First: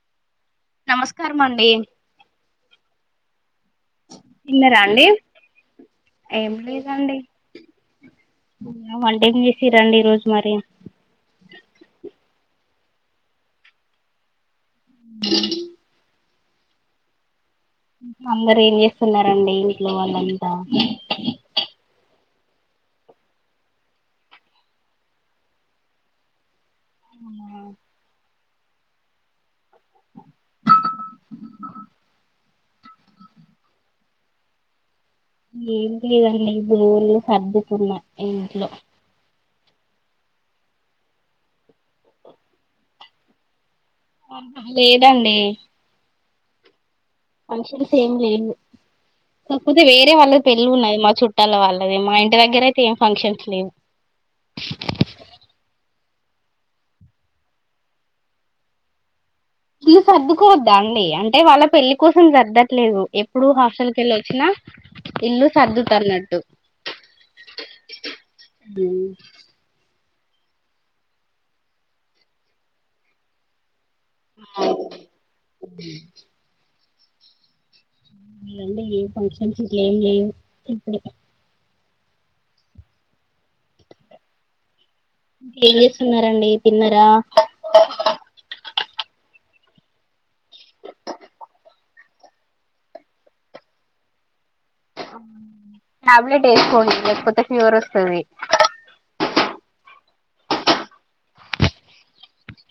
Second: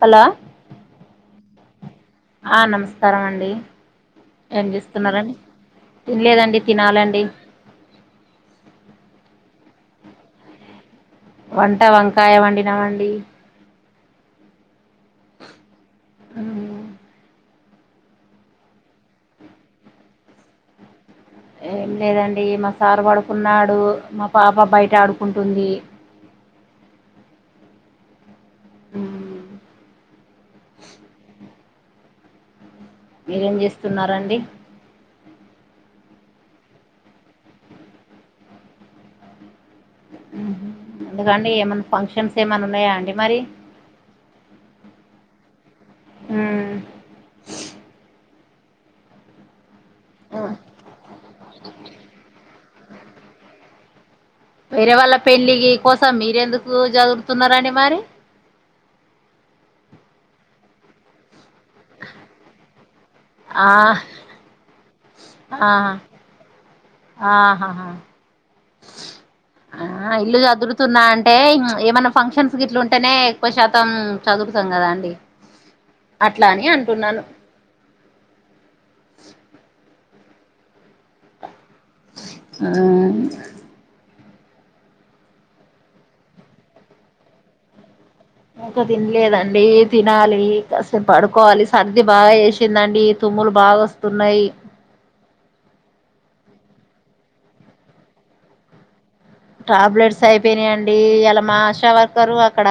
హలా నమస్కారం అండి ఆ నమస్కారం అండి ఏం తిన్నరా అండి చేస్తున్నడి తినలేదండి తినాలండి వంటే చేసి రండి ఈ రోజు మరి వంట వంకాయ వండి నవండి [inaudible] అందరు ఏం చేస్తున్నారండి ఇంట్లో వాళ్ళంతా డి మా సారు పడుకున్నాడు మా పాప బయట ఆడుకుంటుంది [inaudible] మీరేం చేస్తున్నండి అండి ఏం లేదండి రోజలు సర్దుకున్న ఇంట్లో ఎందుకండి ఏమన్నా ఫంక్షన్స్ ఏమన్నా ఉన్నాయా అండి మరి లేదండి ఉమా ఫంక్షన్ సేమ్ లే ఇద్ వేరే వాళ్ళది పెళ్ళలి ఉన్నది మా చుట్టాల వాళ్ళది మా ఇంటి దగ్గర అయితే ఏం ఫంక్షన్స్ లేవు వేరే వాళ్ళ పెళ్ళికి కోసం మీరెందుకు జదుగుతున్నారని మరి [inaudible] తీ సర్దుకోవద్దా అండి అంటే వాళ్ళ పెళ్లిి కోసం సర్ద్దట్లేదు ఎప్పుడు ఆ హాస్టల్ క వెళ్ళ వచ్చినా ఇల్ సర్దు ఆహా తర్న్నట్టు ఆహాహా ఆ ఇల్లు చదురుతున్నా అంటే ఏమైనా ఫంక్షన్స్ గ ఇట్లు ఉంటేనేక్ మొత్తం చదువుతాం ఉమ్ కదా అండి అట్లా అని అంటున్నాను లేదండి ఏ [unintelligible] ఉమా ఏం చేస్తున్నడి తిన్నరా ఇంకా తినలేదండి తినాలి కాసం పడుకోవాలి సర్ది బాగా వేసిందండి తుమ్ములు బాగా వస్తున్నాయి టాబ్లెట్ వేసుకోండి లేకపోతే ఫీవర్ వస్తుంది టాబ్లెట్స్ అయిపోయినాయంండి ఇలా మా ఆశా వర్కరు అక్కడ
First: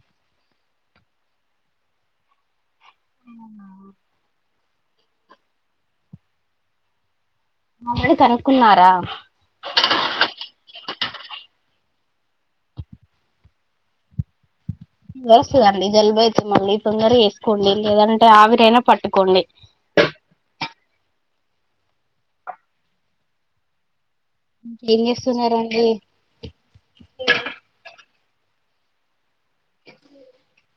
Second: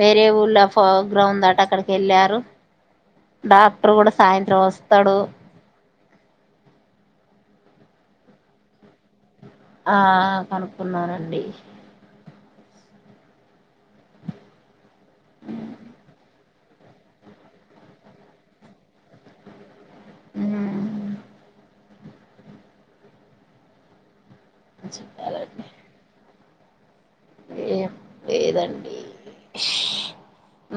వేరే ఊళ్ళ ఫో గ్రౌండ్ అట అక్కడికి వెళ్ళారు డాక్టర్ కూడా సాయంత్రం వస్తాడు మామడు కనుక్కున్నారా ఉన్నానండి వస్తులుండి జలుబాయిత మళ్ళీొంగర వేసుకోండి లేదంటే ఆవిరైనా పట్టుకోండి [inaudible] ఏమీ చేస్తున్నండి ఏ లేదండి [unintelligible]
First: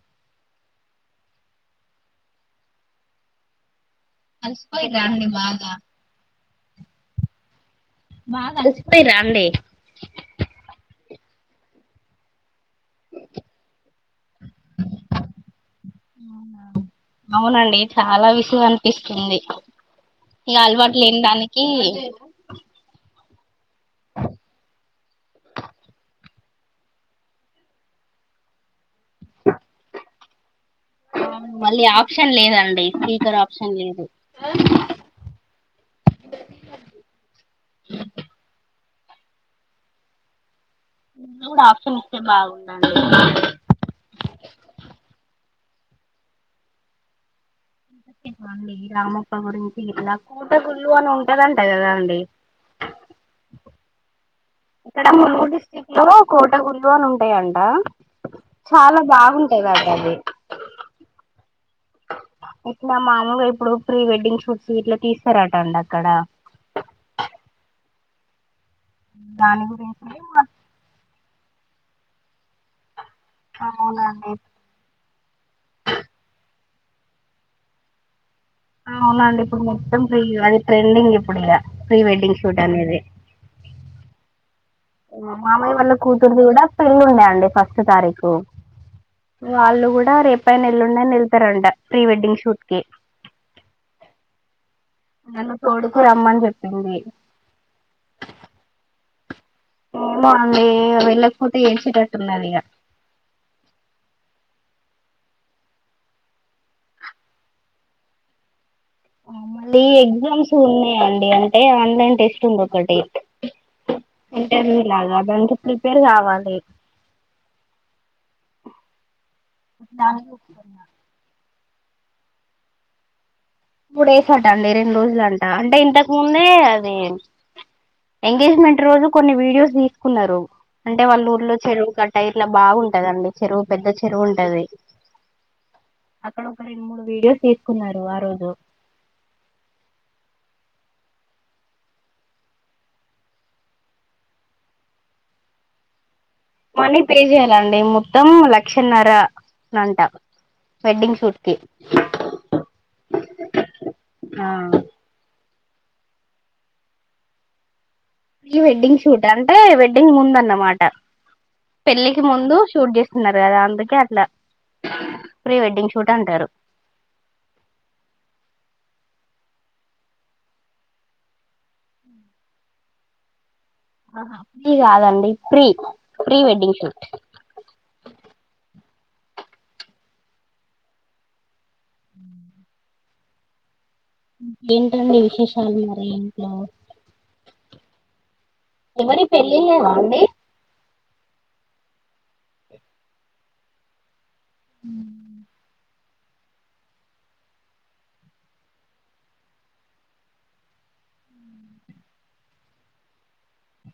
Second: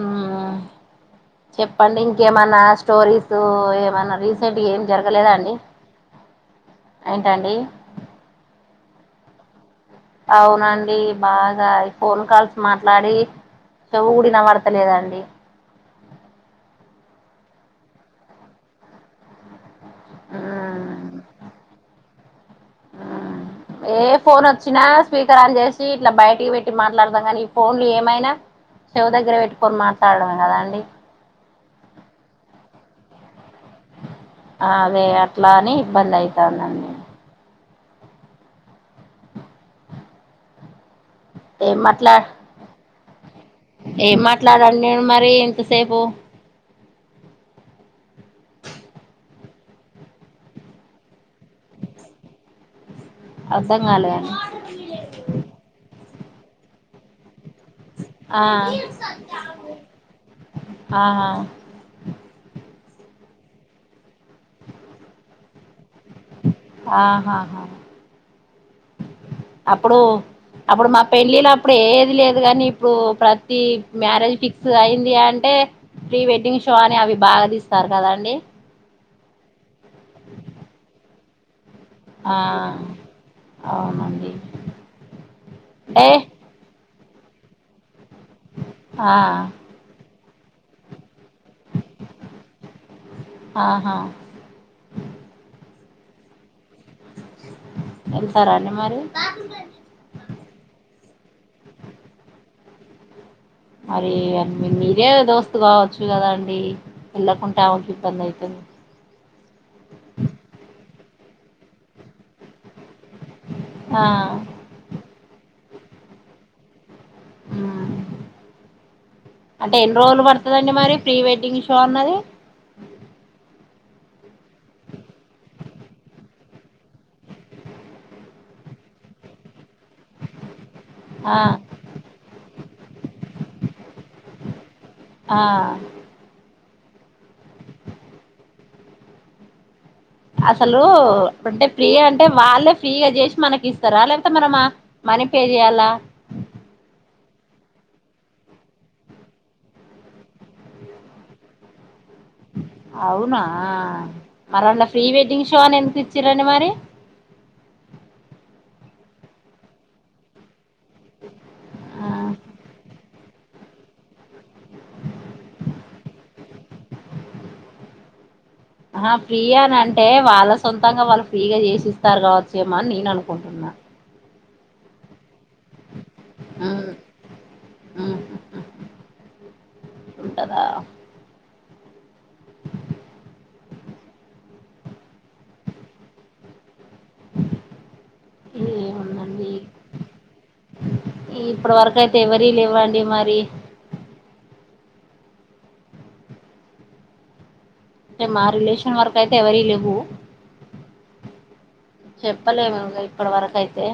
చెప్పండి ఇంకేమన్నా స్టోరీస్ మన రీసెంట్ ఏం జరగలేదా అండి ఏంటండి బాగా అలసిపోయిరా అండి అవునండి బాగా ఫోన్ కాల్స్ మాట్లాడి చెవు కూడా వినపడతలేదండి అవునండి చాలా విసుగు అనిపిస్తుంది ఇక అలవాటు మ్మ్ లేని దానికి మ్మ్ ఏ ఫోన్ వచ్చినా స్పీకర్ ఆన్ చేసి ఇట్లా బయటికి పెట్ మాట్లాడదాం కాని ఈ ఫోన్లు ఏమైనా చెవు దగ్గర పెట్టుకొని మాట్లాడం కదా అండి మళ్ళీ ఆప్షన్ లేదండి స్పీకర్ ఆప్ అదే అట్లా అని ఇబ్బంది అయితాందండి కూడా ఏం ఆప్షన్ మాట్లా ఇస్తే బాగుందండి ఏం మాట్లాడాను నేను మరి ఇంతసేపు [unintelligible] రామప్ప గురించి ఇలా కూటకుల్లు అని ఉంటదంట కదాండి అర్థం కాలేదండి ఇక్కడ ములుగరు డిస్టిక్ట్ లో కోట గున్లు అని ఉంటాయండి ఆ ఆ చాలా బాగుంటాయి వాటి అది ఆహా ఇట్లా మాములగా ఇప్పుడు ప్రీ వెడ్డింగ్ షూట్స్ ఇట్లా తీస్తారట అంట ఆహా దాని అప్పుడు గురించి అప్పుడు మా పెళ్ళిలు అప్పుడు ఏది లేదు కానీ ఇప్పుడు ప్రతి అవునండి మ్యారేజ్ ఫిక్స్ అయింది అంటే ప్రీ వెడ్డింగ్ అని అవి బాగా తీస్తారు కదా అండి అవును అండి ఇప్పుడు మొత్తం ఫ్రీ అది ట్రెండింగ్ ఇప్పుడు ఇగ ప్రీ ఆ వెడ్డింగ్ సూట్ అనేది అవునండి మామయ వల్ల అంటే కూతురుది కూడా పెళ్ళి ఉండే అండి ఫస్ట్ తారీఖ ఉ ఆ వాళ్ళు కూడా రేపాయిన ఎల్లుండయిన తరండ ఫ్రీ వెడ్డింగ్ షూట్ కి ఆహా రమ్మని చెప్ వెళ్తారా అండి మరి ఉమ్ అండి వెళ్ళకపోతే ఏడ్చేటట్టున్నది ఇగ మరి మీరే దోస్తు కావచ్చు కదా అండి వెళ్ళకుంటామకి ఇబ్బంది అవుతుంది మళ్ళీ ఎగ్జామ్స్ ఉన్నాయండి అంటే ఆన్లైన్ టెస్ట్ ఉంది ఒకటి ఆ ఇంటర్వ్యూ లాగా దానికి ప్రిపేర్ కావాలి ఉ అంటే ఎన్ని రోజులు దానికి పడుతదండి మరి ప్రీ వెడ్డింగ్ షో అన్నది మూ డేస్ అట్టండి రెండు రోజులంట అంటే ఇంతకు ముందే అది ఎంగేజ్మెంట్ రోజు కొన్ని వీడియోస్ తీసుకున్నారు అంటే వాళ్ళ ఆ ఊర్లో చెరువు గట్టా ఇట్లా బాగుంటదండి చెరువు పెద్ద చెరువు ఉంటది ఆ అక్కడ ఒక రెండు మూడు వీడియోస్ తీసుకున్నారు ఆ రోజు అసలు అంటే ఫ్రీ అంటే వాళ్ళే ఫ్రీగా చేసి మనకి ఇస్తారా లేపోతే మనమా మనీ పే చేయాలా మనీ పే చేయ్యాలండి మొత్తం లక్షన్నర అంట వెడ్డింగ్ షూట్ కి అవునా ఆ మరళ ప్రీ వెడ్డింగ్ షో అని ఎన్ తెచ్చిరండి మరి ప్రీ వెడ్డింగ్ షూట్ అంటే వెడ్డింగ్ ముందు అన్నమాట పెళ్ళికి ముందు షూట్ చేస్ న్నారు కదా అందుకే అట్లా ప్రీ వెడ్డింగ్ షూట్ అంటారు ఆ ఫ్రీయా అని అంటే వాళ్ళ సొంతంగా వాళ్ళు ఫ్రీగా చేసిస్తారు కావచ్చు ఏమో అని నేను అనుకుంటున్నా అహా ఫ్రీ కాదండి pre pre wedding um, shoot um, ఉంటదా ఏంటండి విశేషాలు మరి ఇంట్లో ఎవరి పెళ్ళి అండి ఇప్పడు వరకు అయితే ఎవరి లేవ్వండి మరి ఉ అంటే మా రిలేషన్ వరకు అయితే ఎవర లేవు చెప్పలేము ఇ ఇప్పటి వరక అయితే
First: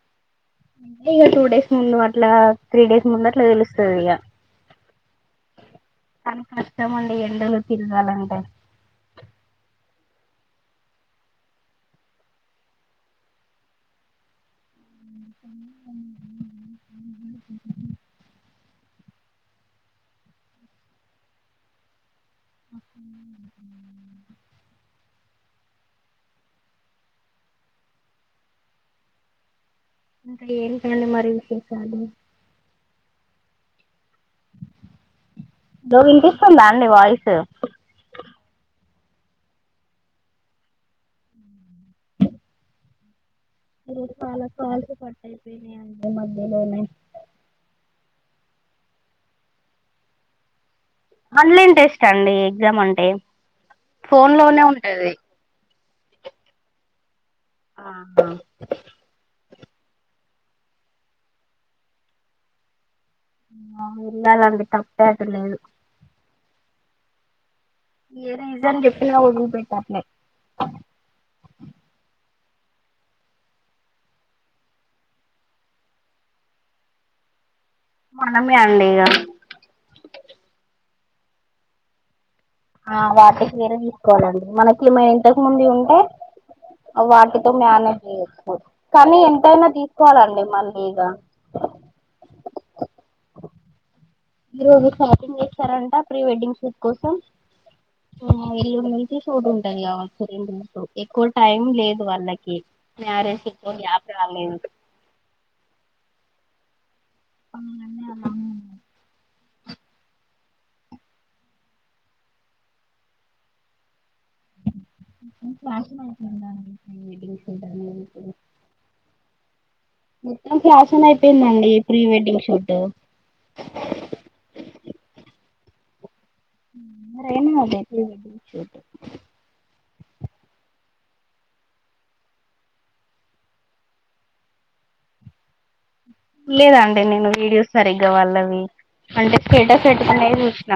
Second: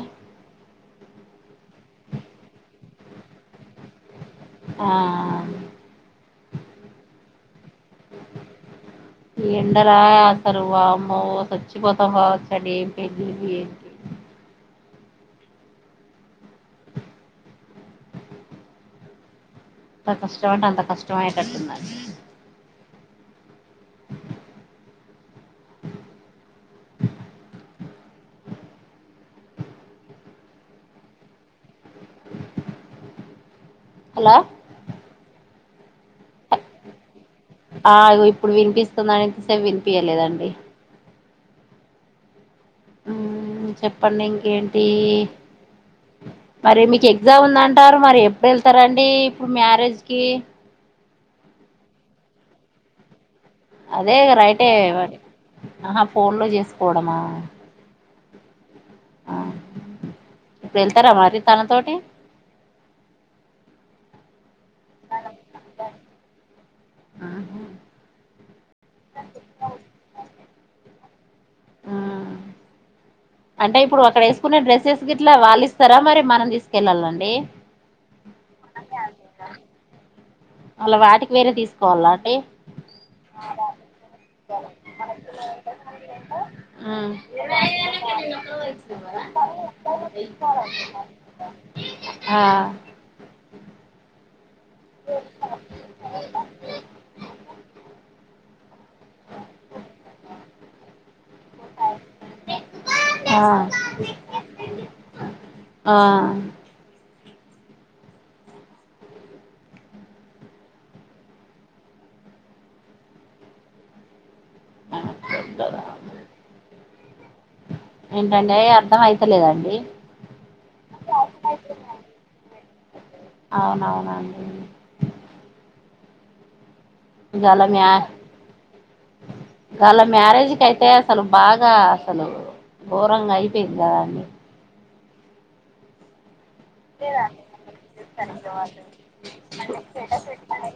ఇక టూ డేస్ ముందు అట్లా త్రీ డేస్ ముందు అట్లా తెలుస్తుంది ఇక ఆ చాల కష్టమండి ఎండలు తిరగాలంటే సారువా అమ్మ స్చ్చిపోసాం కావచ్చ అడి ఏం పెలివి ఏంటి ఎంత కష్టమంట అంత కష్టమ కట్టంద [unintelligible] [inaudible] అకడ ఏందు క అంత మరి విశేష అదు హలో రో ఇంత ఇస్తుందా అండి వాయిస్ స్తు ఇసే వినిపిచలేదండి ఆ చెప్పండి ఇంకేంటి మరి మీకు ఎగ్జామ్ ఉందంటారు మరి ఇప్పుడు వెళ్తారండి ఇప్పుడు మ్యారేజ్కి ఆన్లైన్ టెస్ట్ అండి ఎగ్జామ్ అంటే అదే ఫోన్ లోనే రైటే ఉంటది ఆహా ఫోన్లు చేసుకోవడమా ఆ ఇప్పుడు వెళ్తారా మరి తనతోటి ఆ వెళ్ళాలండి తప్పే అది లేదు ఆహా ఏ నిజా ఎప్పటి ఊపోయిారులే అంటే ఇప్పుడు అక్కడ వేసుకునే డ్రెస్సెస్ గ ఇట్లా వాళ్ళు ఇస్తారా మరి మనం తీసుకెళ్ళాలండి మనమే అండిక ఈగ అళ్లా వాటికి వేరే తీసుకోవాల అండి ఆ వాటి చీరే తీసుకోవాలండి మనకి మ ఇంతకు ముందు ఉంటే వాటితో ఉమా మేనేజ్ చేయొచ్చు కానీ ఎంతైనా తీసుకోవాలండి మళ్ళీ ఇగ ఆ మీరుజు షాపింగ్ చేస్తారంట ప్రీ వెడ్డింగ్ షూట్ కోసంల్ నుంచి చూంటాయి కావచ్చ రెందు ఎక్కువ టైం లేదు వాళ్ళకి ఆ మారేజి [inaudible] ఆ [inaudible] [inaudible] ఏంటంటే అర్థం అయితలేదండి మొత్తం ఫ్యాషన్ అయిపోయిందండి ప్రీ వెడ్డింగ్ షూట్ [unintelligible] మర ఏనా ఇవాళ అద వాళ్ళ మ్యారేజ్కి అయితే అసలు బాగా అసలు ఘోరంగా అయిపోయింది కదా అండి లేదండి [inaudible] నేను వీడియోస్ సరిగ్గా వాళ్ళవి అంటే స్టేటస్ పెట్టుకునేవి చూసిన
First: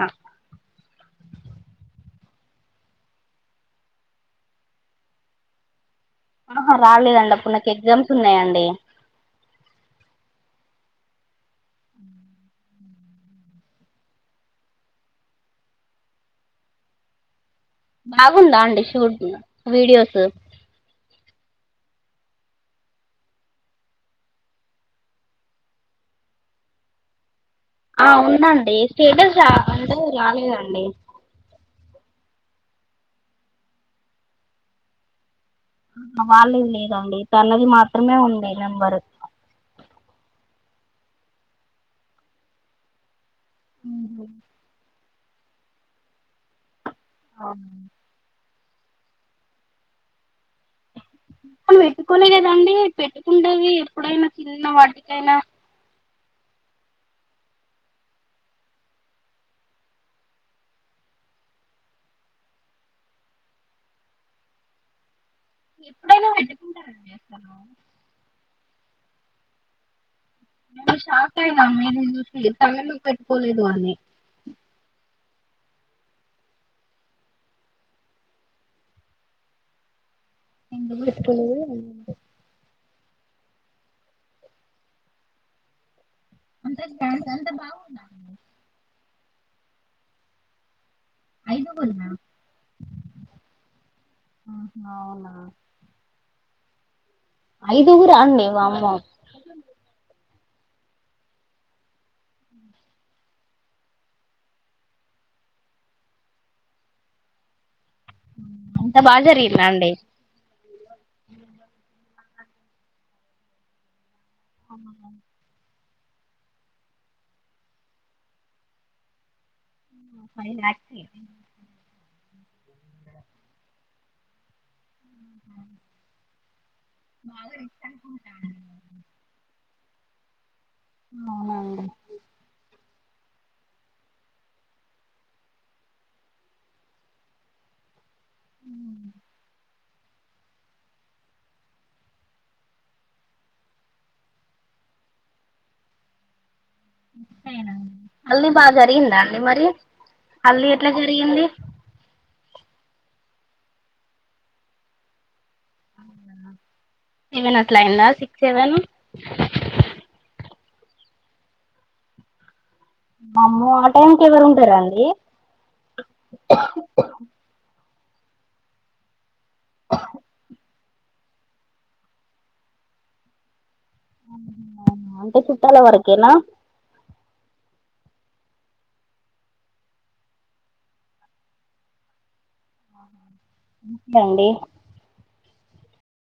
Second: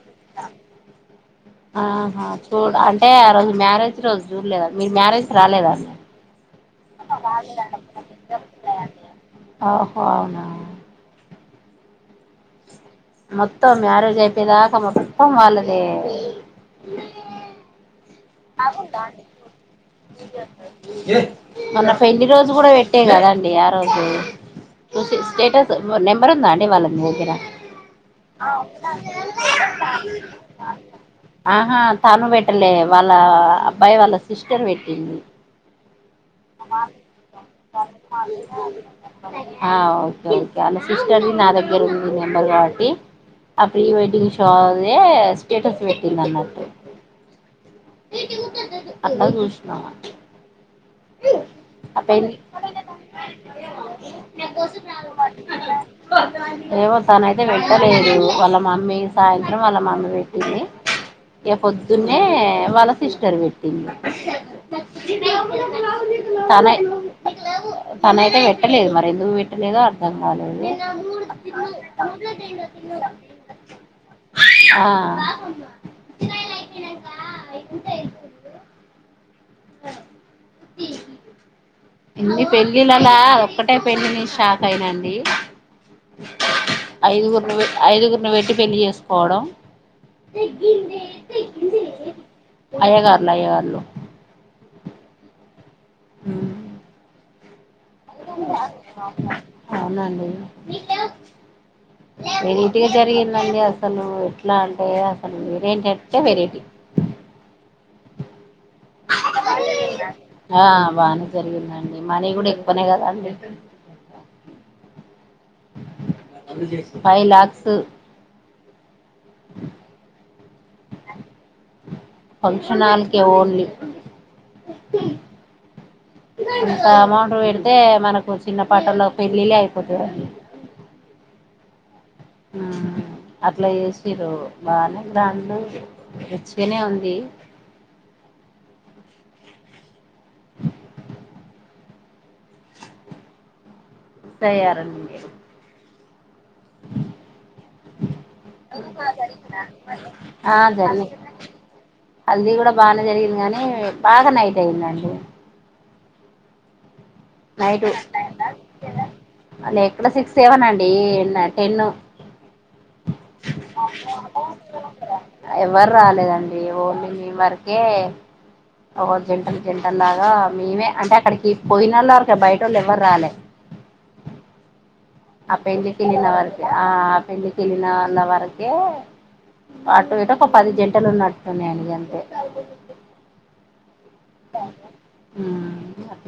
ఆహా చూడు అంటే ఆ రోజు మ్యారేజ్ రోజు చూడలేదా మీరు మ్యారేజ్ రాలేదాన్న ఆహా రాలేదండి అప్పుడు నాకు ఎగ్జామ్స్ ఉన్నాయంండి ఓహో అవునా [inaudible] మొత్తం మ్యారేజ్ అయిపోయాయి దాక మొతం వాళ్ళదే [inaudible] బాగుందా అండి షూట్ వీడియోస్ [unintelligible] పెళ్లి రోజు కూడా పెట్టే కదండి ఆ రోజు స్టేటస్ నెంబర్ ఉందాండి వాళ్ళది మీ దగ్గరా ఆ ఉందండి స్టేటస్ రా అంటే రాలేదండి ఆహా తను పెట్టలే వాళ్ళ అబ్బాయి వాళ్ళ సిస్టర్ పెట్టింది వాళ్ళది లేదండి తనది మాత్రమే ఉంది నెంబరు ఆ వ్ ఓకే ఓకే ఆలా సిస్టర్ది నా దగ్గర ఉంది నెంబర్ కాబట్టి, ఆ ప్రీ వెడ్డింగ్ షోది దే స్టేటస్ పెట్టింది అన్నట్టు అవునా అట్ల చూసిన వాళ్ళు పెట్టుకోలే కదండి పెట్టుకుండేది ఎప్పుడైనా చిన్న చిన్న వాటికైనా, [unintelligible] ఏమో తనైతే పెట్టలేదు వాళ్ళ మమ్మీ సాయంత్రం వాళ్ళ మమ్మీ పెట్టింది. ఇగ పొద్దున్నే వాళ్ళ సిస్టర్ పెట్టింది. తనే తనైతే పెట్ ట్టలేదు మరి ఎందుకు పెట్టలేదో అర్థం కాలేదు [unintelligible] పెట్టుకోలేదు ఆమె [unintelligible] [unintelligible] ఎందుకు పెట్టుకోలేదో ఏమో ఇట్లా ఒక్కటే పెళ్లి చూసి షాక్ అయినండి ఐదుగుర్ని పె ఐదుగురిని పెట్టి పెళ్లి చేసు పోవడం ఐదుగురిన అయ్యగారులు ఆహా అవునా ఐదుగురా అండి వామ్మో అవునండి వెరైటిగా జరిగిందండి అసలు ఎట్లా అంటే అసలు వెరైటి అంటే వెరైటి [unintelligible] అంత బాగా జరిగిం ఆ బానే జరిగిందండి, మనీ కూడా ఎక్కువనే కదండి. అవునా ఫైవ్ లాక్స్ పైవ్ లాక్సే ఫంక్షణాల్కే ఓన్లీ ఇంత అమౌంట్ పెడితే మనకు చిన్న పటల్లో పెళ్ళిల్లే అయిపోతాయండి అవునా ఆ అట్లా చేసిర్రు బానే గ్రాండు రిచ్గనే ఉంది. [unintelligible] తయారండి టయినా హల్ది బాగా జరిగిందా అండీ మరి, హల్దీ ఎట్లా జరిగింది? ది కూడా బాగానే జరిగింది గాని బాగా నైట్ అయిందండి. అవునా నైట్ లేక్కడ సిక్స్ సెవెన్ అండ్ డి ఏన్న టెన్ వామ్మో ఆ టైంకి ఎవరు ఉంటారండి ఎవ్వరు రాలేదండి ఒన్లీ మీమ్ వరకే ఓ జంటలు జంటలు లాగా మేమే అంటే అక్కడికి పోయినోళ్ళార్ క బయటోళ్ళు ఎవ్వరు రాలే ఆహా ఆ పెళ్లి కి వెళ్లిన వరకే ఆ పెళ్లి కి వెళ్లిన వాళ్ల వరకే అటు ఇటు ఒక పది జంటలు ఉన్నట్టున్నాయన అంతే అవునా అండి ఉ.. అ పి